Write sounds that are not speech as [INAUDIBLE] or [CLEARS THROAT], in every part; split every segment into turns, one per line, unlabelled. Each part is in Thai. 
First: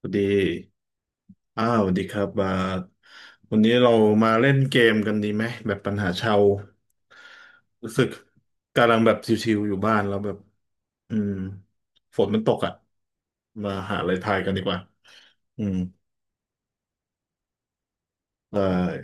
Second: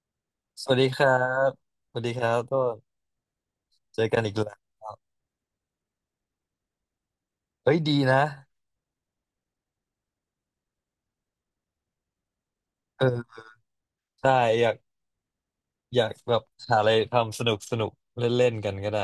สวัสดี
สวัสดีครับ
อ้าว สวั
ส
ส
วั
ดี
สดี
ค
ค
รับ
รับ
บา
ก็
ทวันนี้เรา
เจอกัน
มา
อีก
เล่
แล้
น
ว
เกมกันดีไหม แบบปัญหาชาว
เฮ้ย
รู้
ดี
สึก
นะ
กำลังแบบชิวๆอยู่บ้านแล้วแบบอืมฝนมันตกอ่ะ
เออ
มาหาอะไร
ใช่
ทายกันดี
อ
ก
ยาก
ว่าอืม
อยากแบบหาอะไรทำสนุกสนุกเล่นเล่น
ได้
กันก็ได้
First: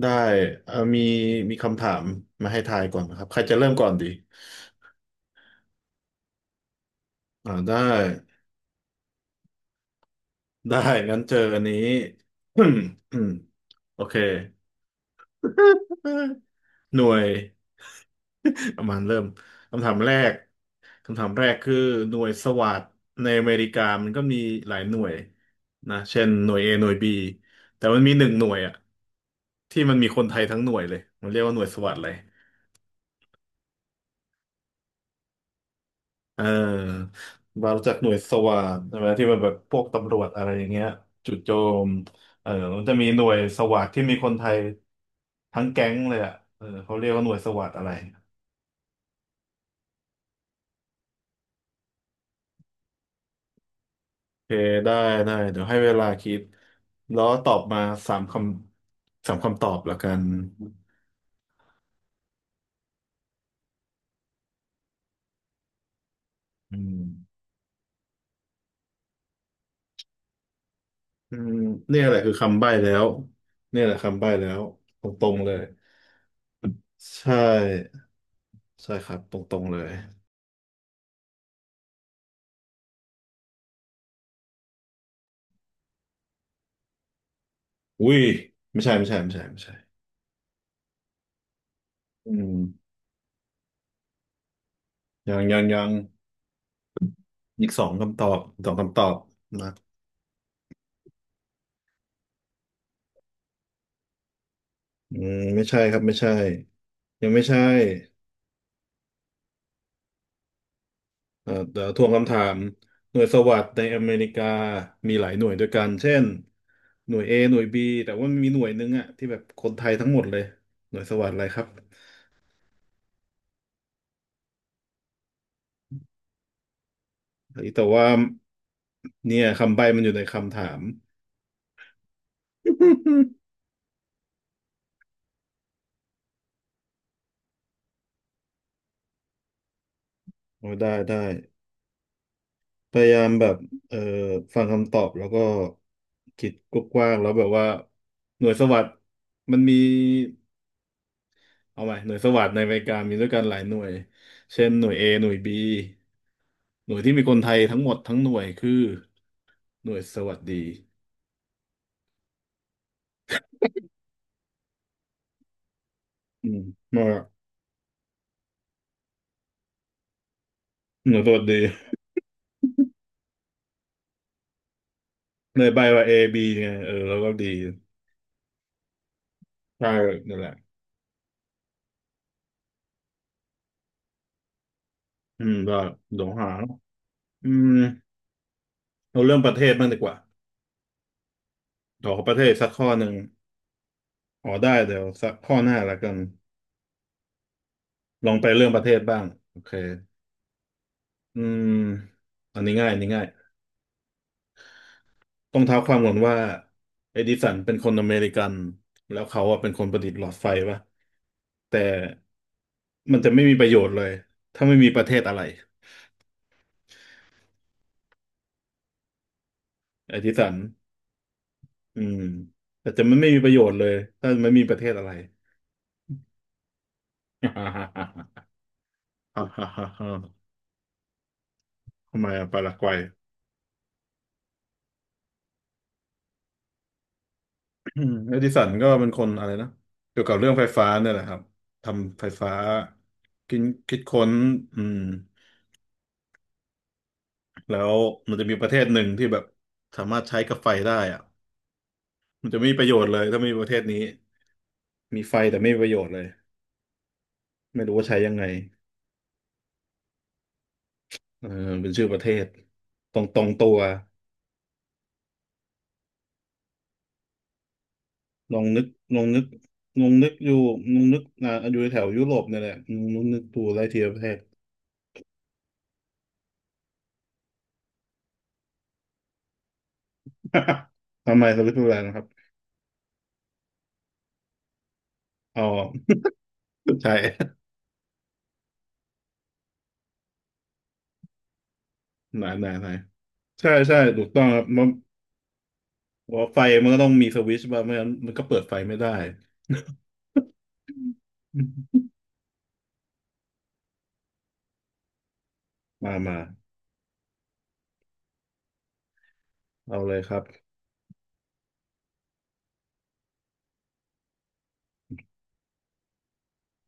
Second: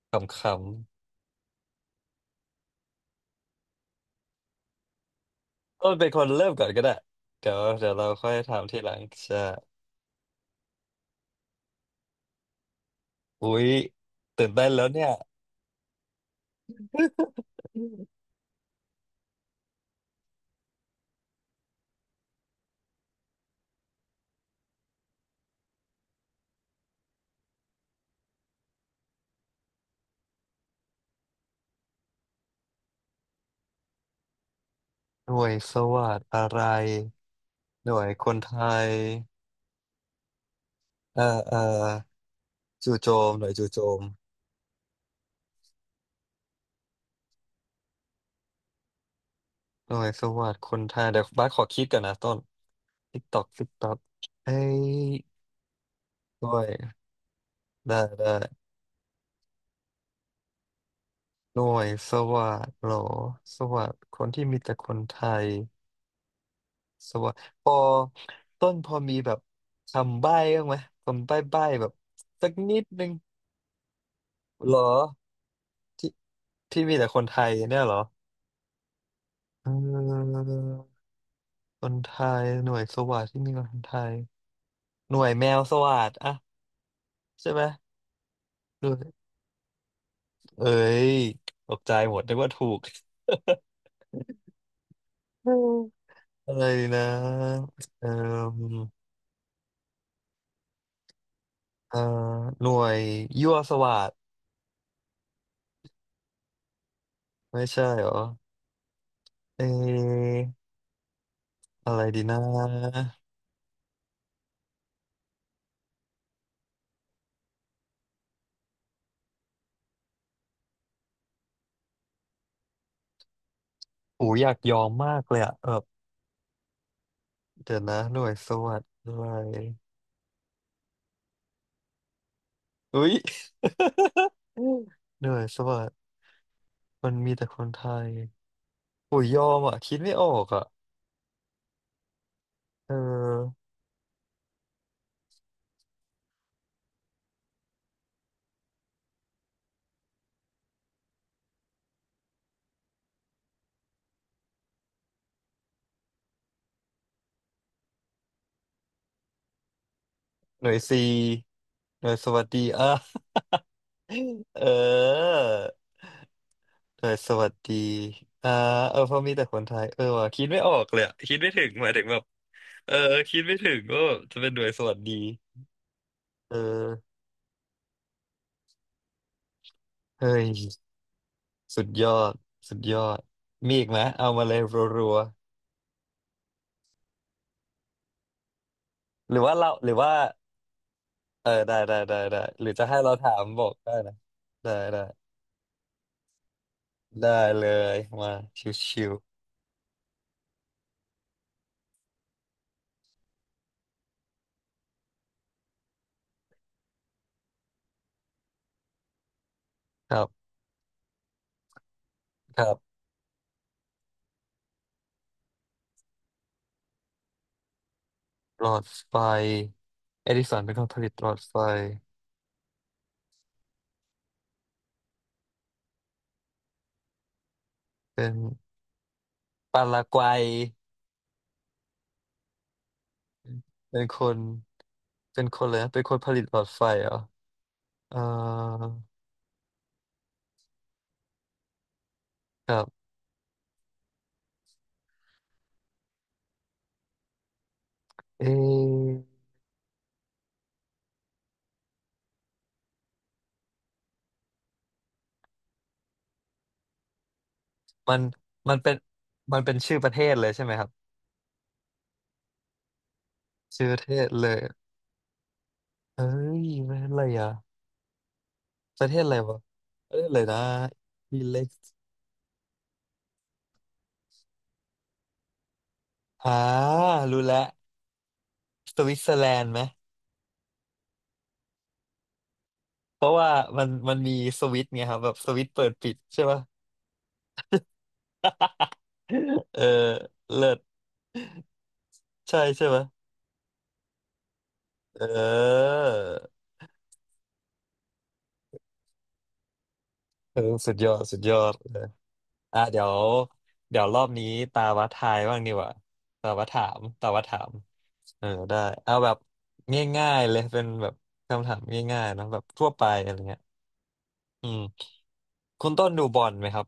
ได้
ขำ
มีมีคำถามมาให้ทายก่อนนะครับ ใครจะเริ่มก่อนดี
ๆต้นเป็นคนเริ่มก่อนก็ได้เดี๋ยว
ได้
เดี๋ยวเราค่อยถามทีหลังใช่
ได้งั้นเจออันนี้ [COUGHS]
อุ๊ย
[CLEARS THROAT] โอเค
ตื่นเต้นแล้วเนี่ย
หน่วย ประมาณเริ่มคำถามแรกคำถามแรกคือหน่วยสวัสดในอเมริกามันก็มีหลายหน่วยนะเช่นหน่วย A หน่วย B แต่มันมีหนึ่งหน่วยอะที่มันมีคนไทยทั้งหน่วยเลยมันเรียกว่าหน่วยสวัสดเลย
หน่วยสวัสดอะ
เ
ไร
ออบารู้
ห
จัก
น่ว
หน่
ย
วย
ค
ส
นไท
วาท
ย
ใช่ไหมที่มันแบบพวกตำรวจอะไรอย่างเงี้ย
เอ่อ
จุดโจ
เอ่อ
มเออมันจะ
จู่
มี
โจ
หน่ว
ม
ย
หน่วย
ส
จู่โจ
วาทที่
ม
มีคนไทยทั้งแก๊งเลยอ่ะเออเขาเรียกว่าหน่วยสวาทอะไร
หน่วยสวัสดคนไทยเดี๋ยวบ้าสขอคิดก่อนนะต้นติ๊กตอกติ๊กตอก
โอเค
เอ้ย
ได้ได้เดี๋ยวให้เวลาคิด
ด้วย
แล้วตอบมา
ได้
สาม
ได้
คำสามคำตอบละกัน
หน่วยสวัสดิ์เหรอสวัสดิ์คนที่มีแต่คนไทย
อืม
สวัสดิ์พอต้นพอมีแบบคำใบ้บ้างไหมคำ
อื
ใบ้
ม
ใบ้แบบ
เนี่ยแหละคือ
สัก
คำใบ้
นิด
แล้ว
นึง
เนี่ยแหละคำใบ้แล้ว
เหรอ
ตรงๆเลย
ที่ที่มีแต่คน
ใช่
ไทยเนี่ยเหรอ
ใช่ครับตรง
เอ
ๆเลย
อคนไทยหน่วยสวัสดิ์ที่มีแต่คนไทยหน่วยแมวสวัสดิ์อะใช่ไหม
อุ้ยไม่
หน่
ใช่
ว
ไม่ใช่
ย
ไม่ใช่ไม่ใช่
เอ้ยตกใจหมด
อื
นึกว่า
ม
ถูก [LAUGHS]
ยัง
อื
ยัง
ม
ยัง
อะไรนะ
อีกสอง
เอ
คำตอบสอง
อ
คำตอบนะ
เอ่อหน่วยยั่วสวัสด
ไม่ใช่ครับไม่ใช่ยังไม่ใช่
ไม่ใช่เหรอ เอออะ
ท
ไร
วง
ดี
คำ
น
ถาม
ะ
หน่วยสวัสดในอเมริกามีหลายหน่วยด้วยกันเช่นหน่วย A หน่วย B แต่ว่ามีหน่วยหนึ่งอะที่แบบคนไทยทั้งหมดเลยหน่วยสวัสดอะไรครับ
อูอยากยอมมากเลยอะแบบเดี๋ย
แต่
วนะ
ว่า
หน่วยสวัสดิ์ด้ว
เนี่
ย
ยคำใบ้มันอยู่ในคำถาม
อุ้ย
[LAUGHS]
[LAUGHS] อืมเหน่อยสวัสดิมันมีแต่คนไทยโอ้ยยอมอะคิดไม่ออกอะ
โอ้ได้ได้
เอ
พ
อ
ยายามแบบเอ่อฟังคำตอบแล้วก็คิดกว้างๆแล้วแบบว่าหน่วยสวัสดมันมีเอาไหมหน่วยสวัสดในอเมริกามีด้วยกันหลายหน่วยเช่นหน่วย A หน่วย B หน่วยที่มีคนไทยทั้งหมดทั้งหน่วยคือหน่วยสวัสดี
หน่วยซีหน่วยสวัสดีอ่ะ [LAUGHS] เออ
อืม
ห
มา
น่วยสวัสดีอ่าเออเพราะมีแต่คนไทยเออว่ะคิดไม่ออกเลย
ห
อะ
น่วยส
คิด
วัส
ไม่
ดี
ถึงหมายถึงแบบเออคิดไม่ถึงว่าบจะเป็นหน่วยสวัสดี
ในใบว่า A B
เอ
ไงเออแล้
อ
วก็ดีใช่
เฮ้
นั่นแห
ย
ละ
สุดยอดสุดยอดมีอีกไหมเอามาเลยรัว
ก็เดี๋ยวหาอืมเอา
ๆห
เรื่อ
รื
ง
อ
ประ
ว่า
เท
เรา
ศบ้า
ห
ง
รื
ดี
อ
ก
ว่า
ว่า
เออได้ได้
ขอ
ได้
ประ
ได้
เทศ
ห
สั
รื
ก
อ
ข้
จะ
อ
ให้
หนึ่
เรา
ง
ถามบอกได้นะ
อ๋อได้
ได้
เดี๋ย
ได้
วสักข้อหน้าละกัน
ได้เลย
ล
มา
องไปเรื่องประเทศ
ชิ
บ้าง
ว
โอเคอืมอันนี้ง่ายอันนี้ง่ายต้องเท้าความก่อนว่าเอดิสันเป็นคนอเมริกันแล้วเขาอะเป็นคนประดิ
ๆ
ษ
ค
ฐ์ห
รั
ลอ
บ
ดไฟปะแต่
ครับ
มันจะไม่มีประโยชน์เลยถ้าไม่มีประเทศอะไร
หลอดไฟ
ไอ้
เอ
ที่
ดิ
สัน
สันเป็นคนผลิตหลอดไฟ
อืมแต่จะมันไม่มีประโยชน์เลยถ้าไม่มีประเทศอะไร [LAUGHS] ฮ่าฮ่า
เป็น
ฮ่าฮ
ปารา
่า
กวัย
ทำไมอะปารากวัย
เป็นคนเป็นคนเลยนะเป็นคนผลิตหลอดไฟเหรอ
[CLEARS THROAT]
เออ
เอดิสันก็เป็นคนอะไรนะเกี่ยวกับเรื่องไฟฟ้าเนี่ยแหละครับทำไฟฟ้า
ครับ
คิดคิดค้นอืมแล้วมัน
เอ
จะมีประเทศหนึ่งที่แบ
ะ
บสามารถใช้กับไฟได้อะมันจะไม่มีประโยชน์เลยถ้าไม่มีประเทศนี้มีไฟแต่ไม่มีประโยชน์เลยไม่รู้ว่า
มั
ใช้
น
ยังไง
มันเป็นมันเป็นชื่อประเทศเลยใช่ไหมครับ
เออเป็นชื่อประเทศตรงตรงตัว
ชื่อประเทศเลย เฮ้ยมันอะไรอ่ะ
ลองนึก
ประเท
ลอ
ศ
ง
อะไร
นึก
วะ
ลอ
ป
ง
ระเทศ
นึก
อะไร
อ
นะ
ยู่ลองนึก
มี
นะ
เล็ก
อยู่แถวยุโรปเนี่ยแหละลองนึกดูไล่ทีละประเทศ
อ่ารู้แล้วสวิตเซอร์แลนด์ไหม
[LAUGHS] ทำไมสวิตเซอร์แลนด์นะครับ
เพราะว่ามันมีสวิตช์ไงครับแบบส
อ๋
วิตช์เปิดปิ
อ
ดใช่ป่ะ
ใช่
เออเลิศ
[LAUGHS] ไหน
ใช่
ไหนไห
ใช่
น
ป่ะ
ใช่ใช่ถูกต้องครับมัน
เออ
ว่าไฟมันก็ต้องมีสวิตช์บ้างไม่งั้นมันก็เปิดไฟไม่ได้
เออสุดยอดสุดยอดเออ
[LAUGHS]
อ่ะเดี๋ยวรอบนี้ตาวัดทายบ้างดีกว่า
มามา
ตาวัดถามตาวัดถามเออได้เอาแบบ
เอาเลย
ง่า
ครั
ย
บ
ๆเลยเป็นแบบคำถามง่ายๆเนอะแบบทั่วไปอะไรเงี้ยอืม คุณต้นดูบอลไหมครับ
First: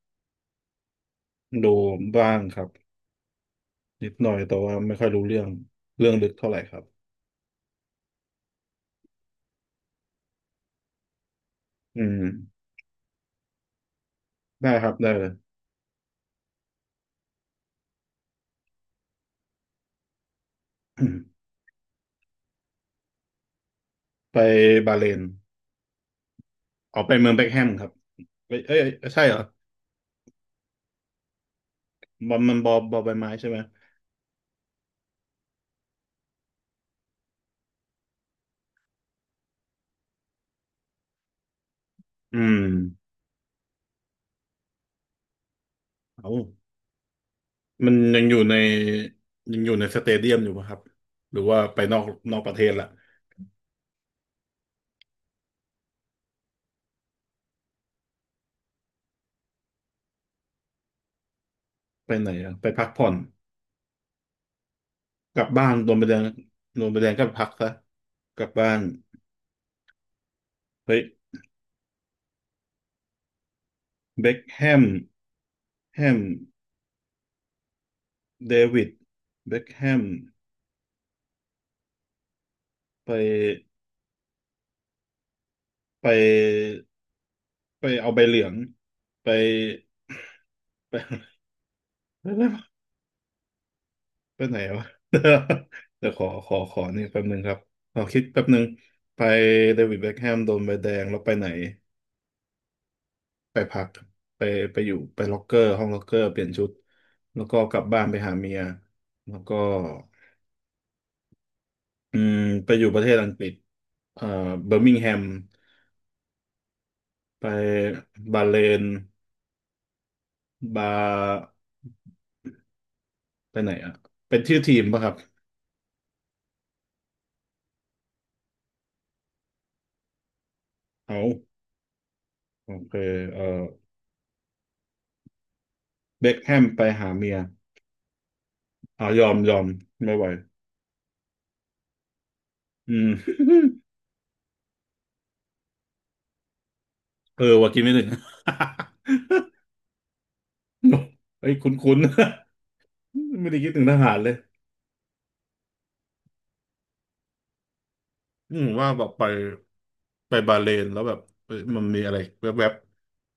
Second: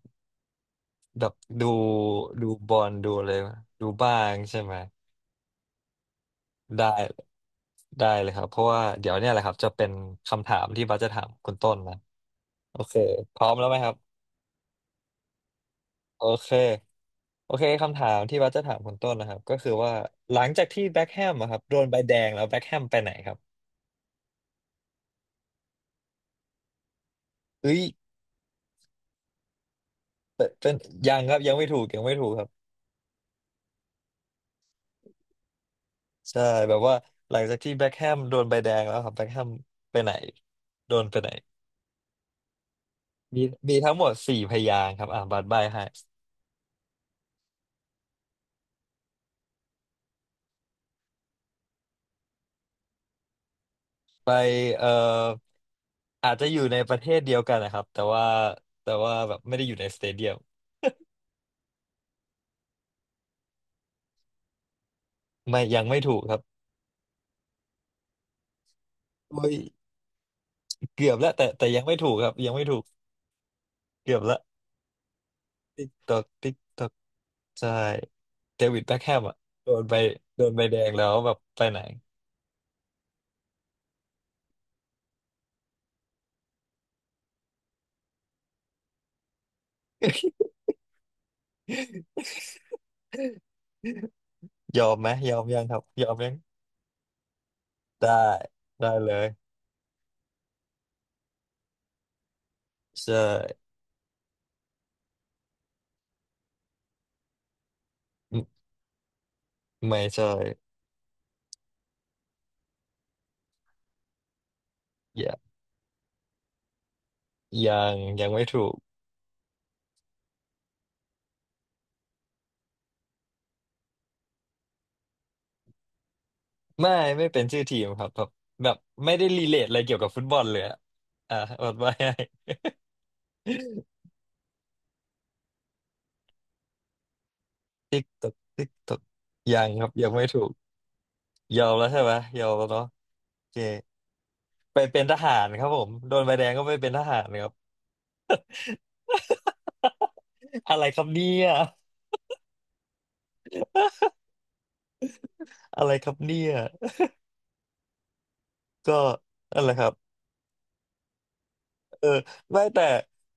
แบบดู
ดูบ้าง
ดู
ครับ
บอลดูอะไรไหมดู
นิ
บ้า
ดหน่อ
ง
ยแต่
ใช่ไห
ว่า
ม
ไม่ค่อยรู้เรื่องเรื่องลึกเท่าไหร่ครับ
ได้ได้เลยครับเพราะว่าเดี๋ยวเนี่ยแหละครับจะเป็นคำถามที่บัสจะถามคุณต้นนะ
อืม
โอเคพร้อมแล้วไหมครับ
ได้ครับได้เลย
โอเคโอเคคำถามที่บัสจะถามคุณต้นนะครับก็คือว่าหลังจากที่แบ็คแฮม
[COUGHS]
อะครับโดนใบแดงแล้วแบ็คแฮมไปไหนครับ
[CLEARS THROAT] ไปบาห์เรน ออกไปเมืองเบ็คแฮม
เอ้ย
ครับเอ้ยเอ้ยอ้ใช่เหรอ
เป็นยังครับยังไม่ถูกยังไม่ถู
บ
ก
อล
ครับ
มันบอลบอลใบไม้ใช่ไหม
ใช่แบบว่าหลังจากที่แบ็คแฮมโดนใบแดงแล้วครับแบ็คแฮมไปไหนโดนไปไหน
อืม
มีมีทั้งหมดสี่พยางค์ครับอ่าบัตรใบให้
เอามันยังอยู่ในยังอยู่ในสเตเดียมอยู่ปะครับหรือว่าไปนอกนอกประเทศละ
ไปเอ่ออาจจะอยู่ในประเทศเดียวกันนะครับแต่ว่าแบบไม่ได้อยู่ในสเตเดียม
ไปไหนอะไปพักผ่อนกลับ
ไม่
บ้าน
ยัง
โดน
ไม่
ใบแด
ถูก
ง
ครับ
โดนใบแดงก็พักซะกลับบ้าน
โอ้ย
เฮ้ย
เกือบแล้วแต่ยังไม่ถูกครับยังไม่ถูกเกือบ
เบ็ค
ละ
แฮม
ติ๊ก
แฮ
ตอ
ม
กติ๊กตอกใช่
เด
เดวิ
วิ
ด
ด
แบ็คแฮมอ่ะ
เบ็ค
โด
แฮ
นใบ
ม
โดนใบแดงแล้วแบบไปไหน
ไปไปไปเอาใบเหลืองไปไปไป ไปไหน
ย
วะ
อมไหมยอมยังครับ
[LAUGHS]
ย
เดี๋
อ
ยว
ม
ขอ
ยัง
ขอขอนี่แป๊บหนึ่งครับขอ
ได้
คิดแป๊บหนึ่ง
ได้เล
ไป
ย
เดวิดเบ็คแฮมโดนใบแดงแล้วไปไหน
ใช่
ไปพักไปไปอยู่ไปล็อกเกอร์ห้องล็อกเกอร์เปลี่ยนชุดแล้วก็กลับบ้านไปหา
ไม่
เมียแล้วก็
ไม่ใช่
อืมไปอยู่ประเทศอังกฤษเอ่อเบอร์มิงแฮม
อย่า
ไป
ยังยัง
บา
ไม่
เล
ถูก
นบาไปไหนอ่ะเป็นชื่อทีมป่ะครับ
ไม่ไม่เป็นชื่อทีมครับแบบแบบไม่ได้รีเลทอะไรเกี่ยวกับฟุตบอลเลยอะอ่ะ
เอา
[LAUGHS] อดไว้ให้
โอเคเอ่อเบ็คแฮมไปหาเมีย
[LAUGHS] ติ๊กตอกติ๊กตอก
เอายอมยอ
ยั
ม
งครับยัง
ไม่ไหว
ไม่ถูกยอมแล้วใช่ไหมยอมแล้วเนาะ
อื
โอเค
ม
ไปเป็นทหารครับผมโดนใบแดงก็ไปเป็นทหาร
เออ
ครับ
ว่ากินไม่ถึง
[LAUGHS] อะไรครับเนี่
[LAUGHS] ไอ้
ย
ยคุ้นๆ [LAUGHS] ไม่ได้คิดถึงทหารเลย
อะไรครับเนี่ย
ว่า
ก็
แบบไป
อะไรครับ
ไปบาห์เรนแล้วแบบเอ้ยมันมี
เออ
อะไร
ไม่
แวบ
แต่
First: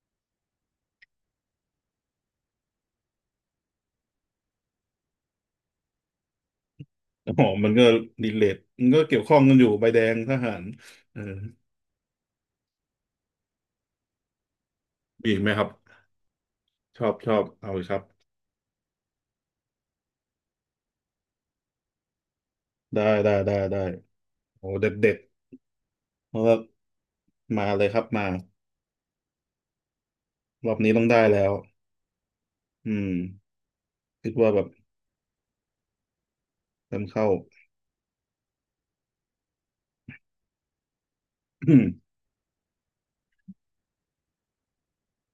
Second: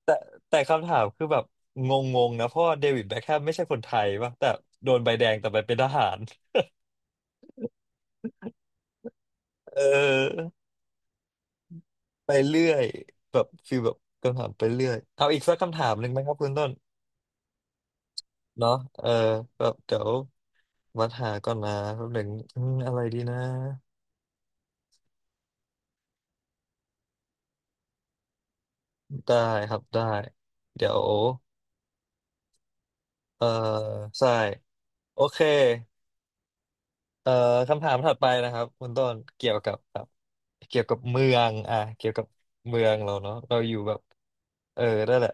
แต่แต่คำถามคือแบบงงๆนะเพราะว่าเดวิดแบ็คแฮมไม่ใช่คนไทยป่ะแต่โดนใบแดงแต่ไปเป็นทหาร
ๆอ๋อมันก็รีเลทมันก็เกี่ยวข้องกันอยู่
เอ
ใบแดงทหา
อ
รเออ
ไปเรื่อยแบบฟีลแบบคำถามไปเรื่อยเอา
มีอี
อี
ก
ก
ไหม
สัก
ครับ
คำถามหนึ่งไหมครับคุณต้น
ชอบชอบเอาเลยครับ
เนาะเออแบบเดี๋ยววัดหาก่อนนะแป๊บหนึ่งอืมอะไร
ได้
ดี
ได้
นะ
ได้ได้โอ้เด็ดเด็ดเพราะว่ามาเลยครับมา
ได้ครับได้
รอบ
เดี๋
นี้
ย
ต้
ว
องได้แล้วอืม
เออ
คิ
ใช่
ดว่าแบบ
โอเค
เริ่มเข้า
เอ่อคำถามถัดไปนะครับคุณต้นเกี่ยวกับแบบเกี่ยวกับเมืองอ่ะเกี่ยวกั
[COUGHS]
บเมืองเราเนาะเราอยู่แบบเออนั่นแหละ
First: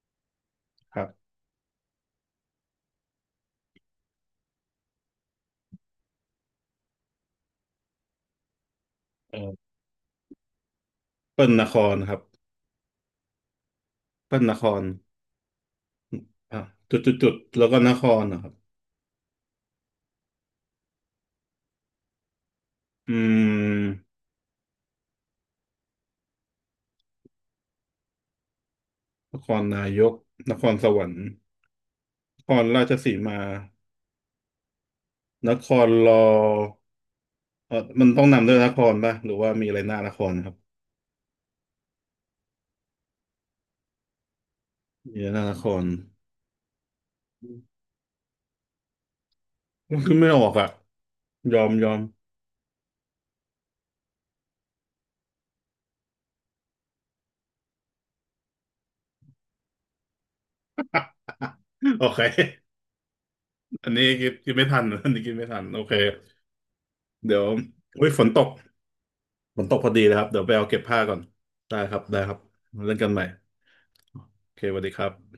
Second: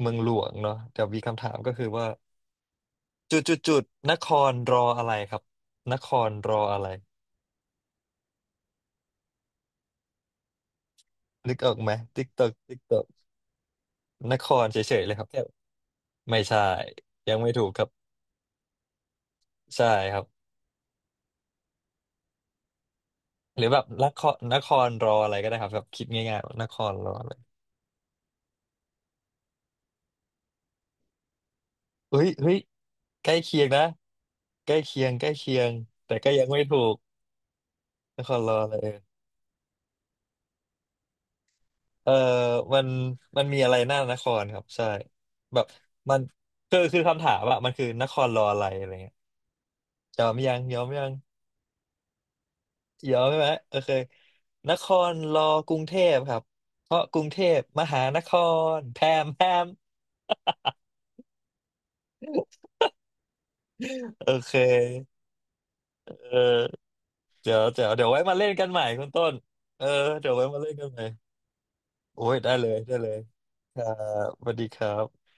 เมืองหลวงเนาะ
[CLEARS THROAT] ค
เดี๋
รั
ยวมี
บ
คำถามก็คือว่า จุดจุดจุดนครรออะไรครับนครรออะไร
เออเปิ้ล
นึก
น
ออ
ค
กไหม
รครับ
ติ๊กตอกติ๊กตอกน
เปิ้ล
ค
นค
ร
ร
เฉยๆเลยครับแค่ไม่ใช่
อ่ะจุดจุดจุ
ยั
ด
งไม่ถู
แล้ว
ก
ก็
ครับ
นครนะครับ
ใช่ครับ
อื
หรือแบบน
ม
ครนครรออะไรก็ได้ครับแบบคิดง่ายๆว่านครรออะไร
นครนายกนครสวรรค์
เฮ้ย
นค
เฮ้ย
รราชสี
ใกล้
มา
เคียงนะใกล้เคียงใกล้
น
เคีย
ค
ง
รร
แต่ก็ยังไม่
อ
ถูก
เออมัน
น
ต้อง
คร
นำ
ร
ด้ว
อ
ยน
อะไร
ครป่ะหรือว่ามีอะไรหน้านครครับ
เออมันมันมีอะไรหน้านครครับใช่
มีอะไรหน้าน
แบ
ค
บ
ร
มันคือคำถามอะมันคือนครรออะไรอะไรเงี้ย
มันคือ
ย
ไม่
อม
ออก
ยัง
อ่ะ
ยอมยัง
ยอมยอม
เดียอมใช่ไหมโอเคนครรอกรุงเทพครับเพราะกรุงเทพมหานครแพมแพม
[LAUGHS] โอเคอันนี้
[LAUGHS]
กิ
โอ
นกิ
เค
นไม่ทันอันนี้กินไม่ทันโอเค
เออ
เดี๋ยว
เดี๋ยวเดี๋ยวเดี๋
อุ้
ย
ย
ว
ฝ
ไว้
น
มา
ต
เล่
ก
นกันใหม่คุณต้น
ฝนตก
เอ
พ
อ
อดีเลยครับ
เดี๋ยว
เดี๋ยว
ไว้
ไป
มา
เอา
เล่น
เก็บ
กัน
ผ้า
ใหม่
ก่อนได้ครับได้
โอ้
ครั
ย
บ
ได้เลย
เล่
ได้
นกั
เล
นให
ย
ม่
ครับส
โอ
วัส
เค
ดี
ส
ค
วัสดี
รั
ครับ
บ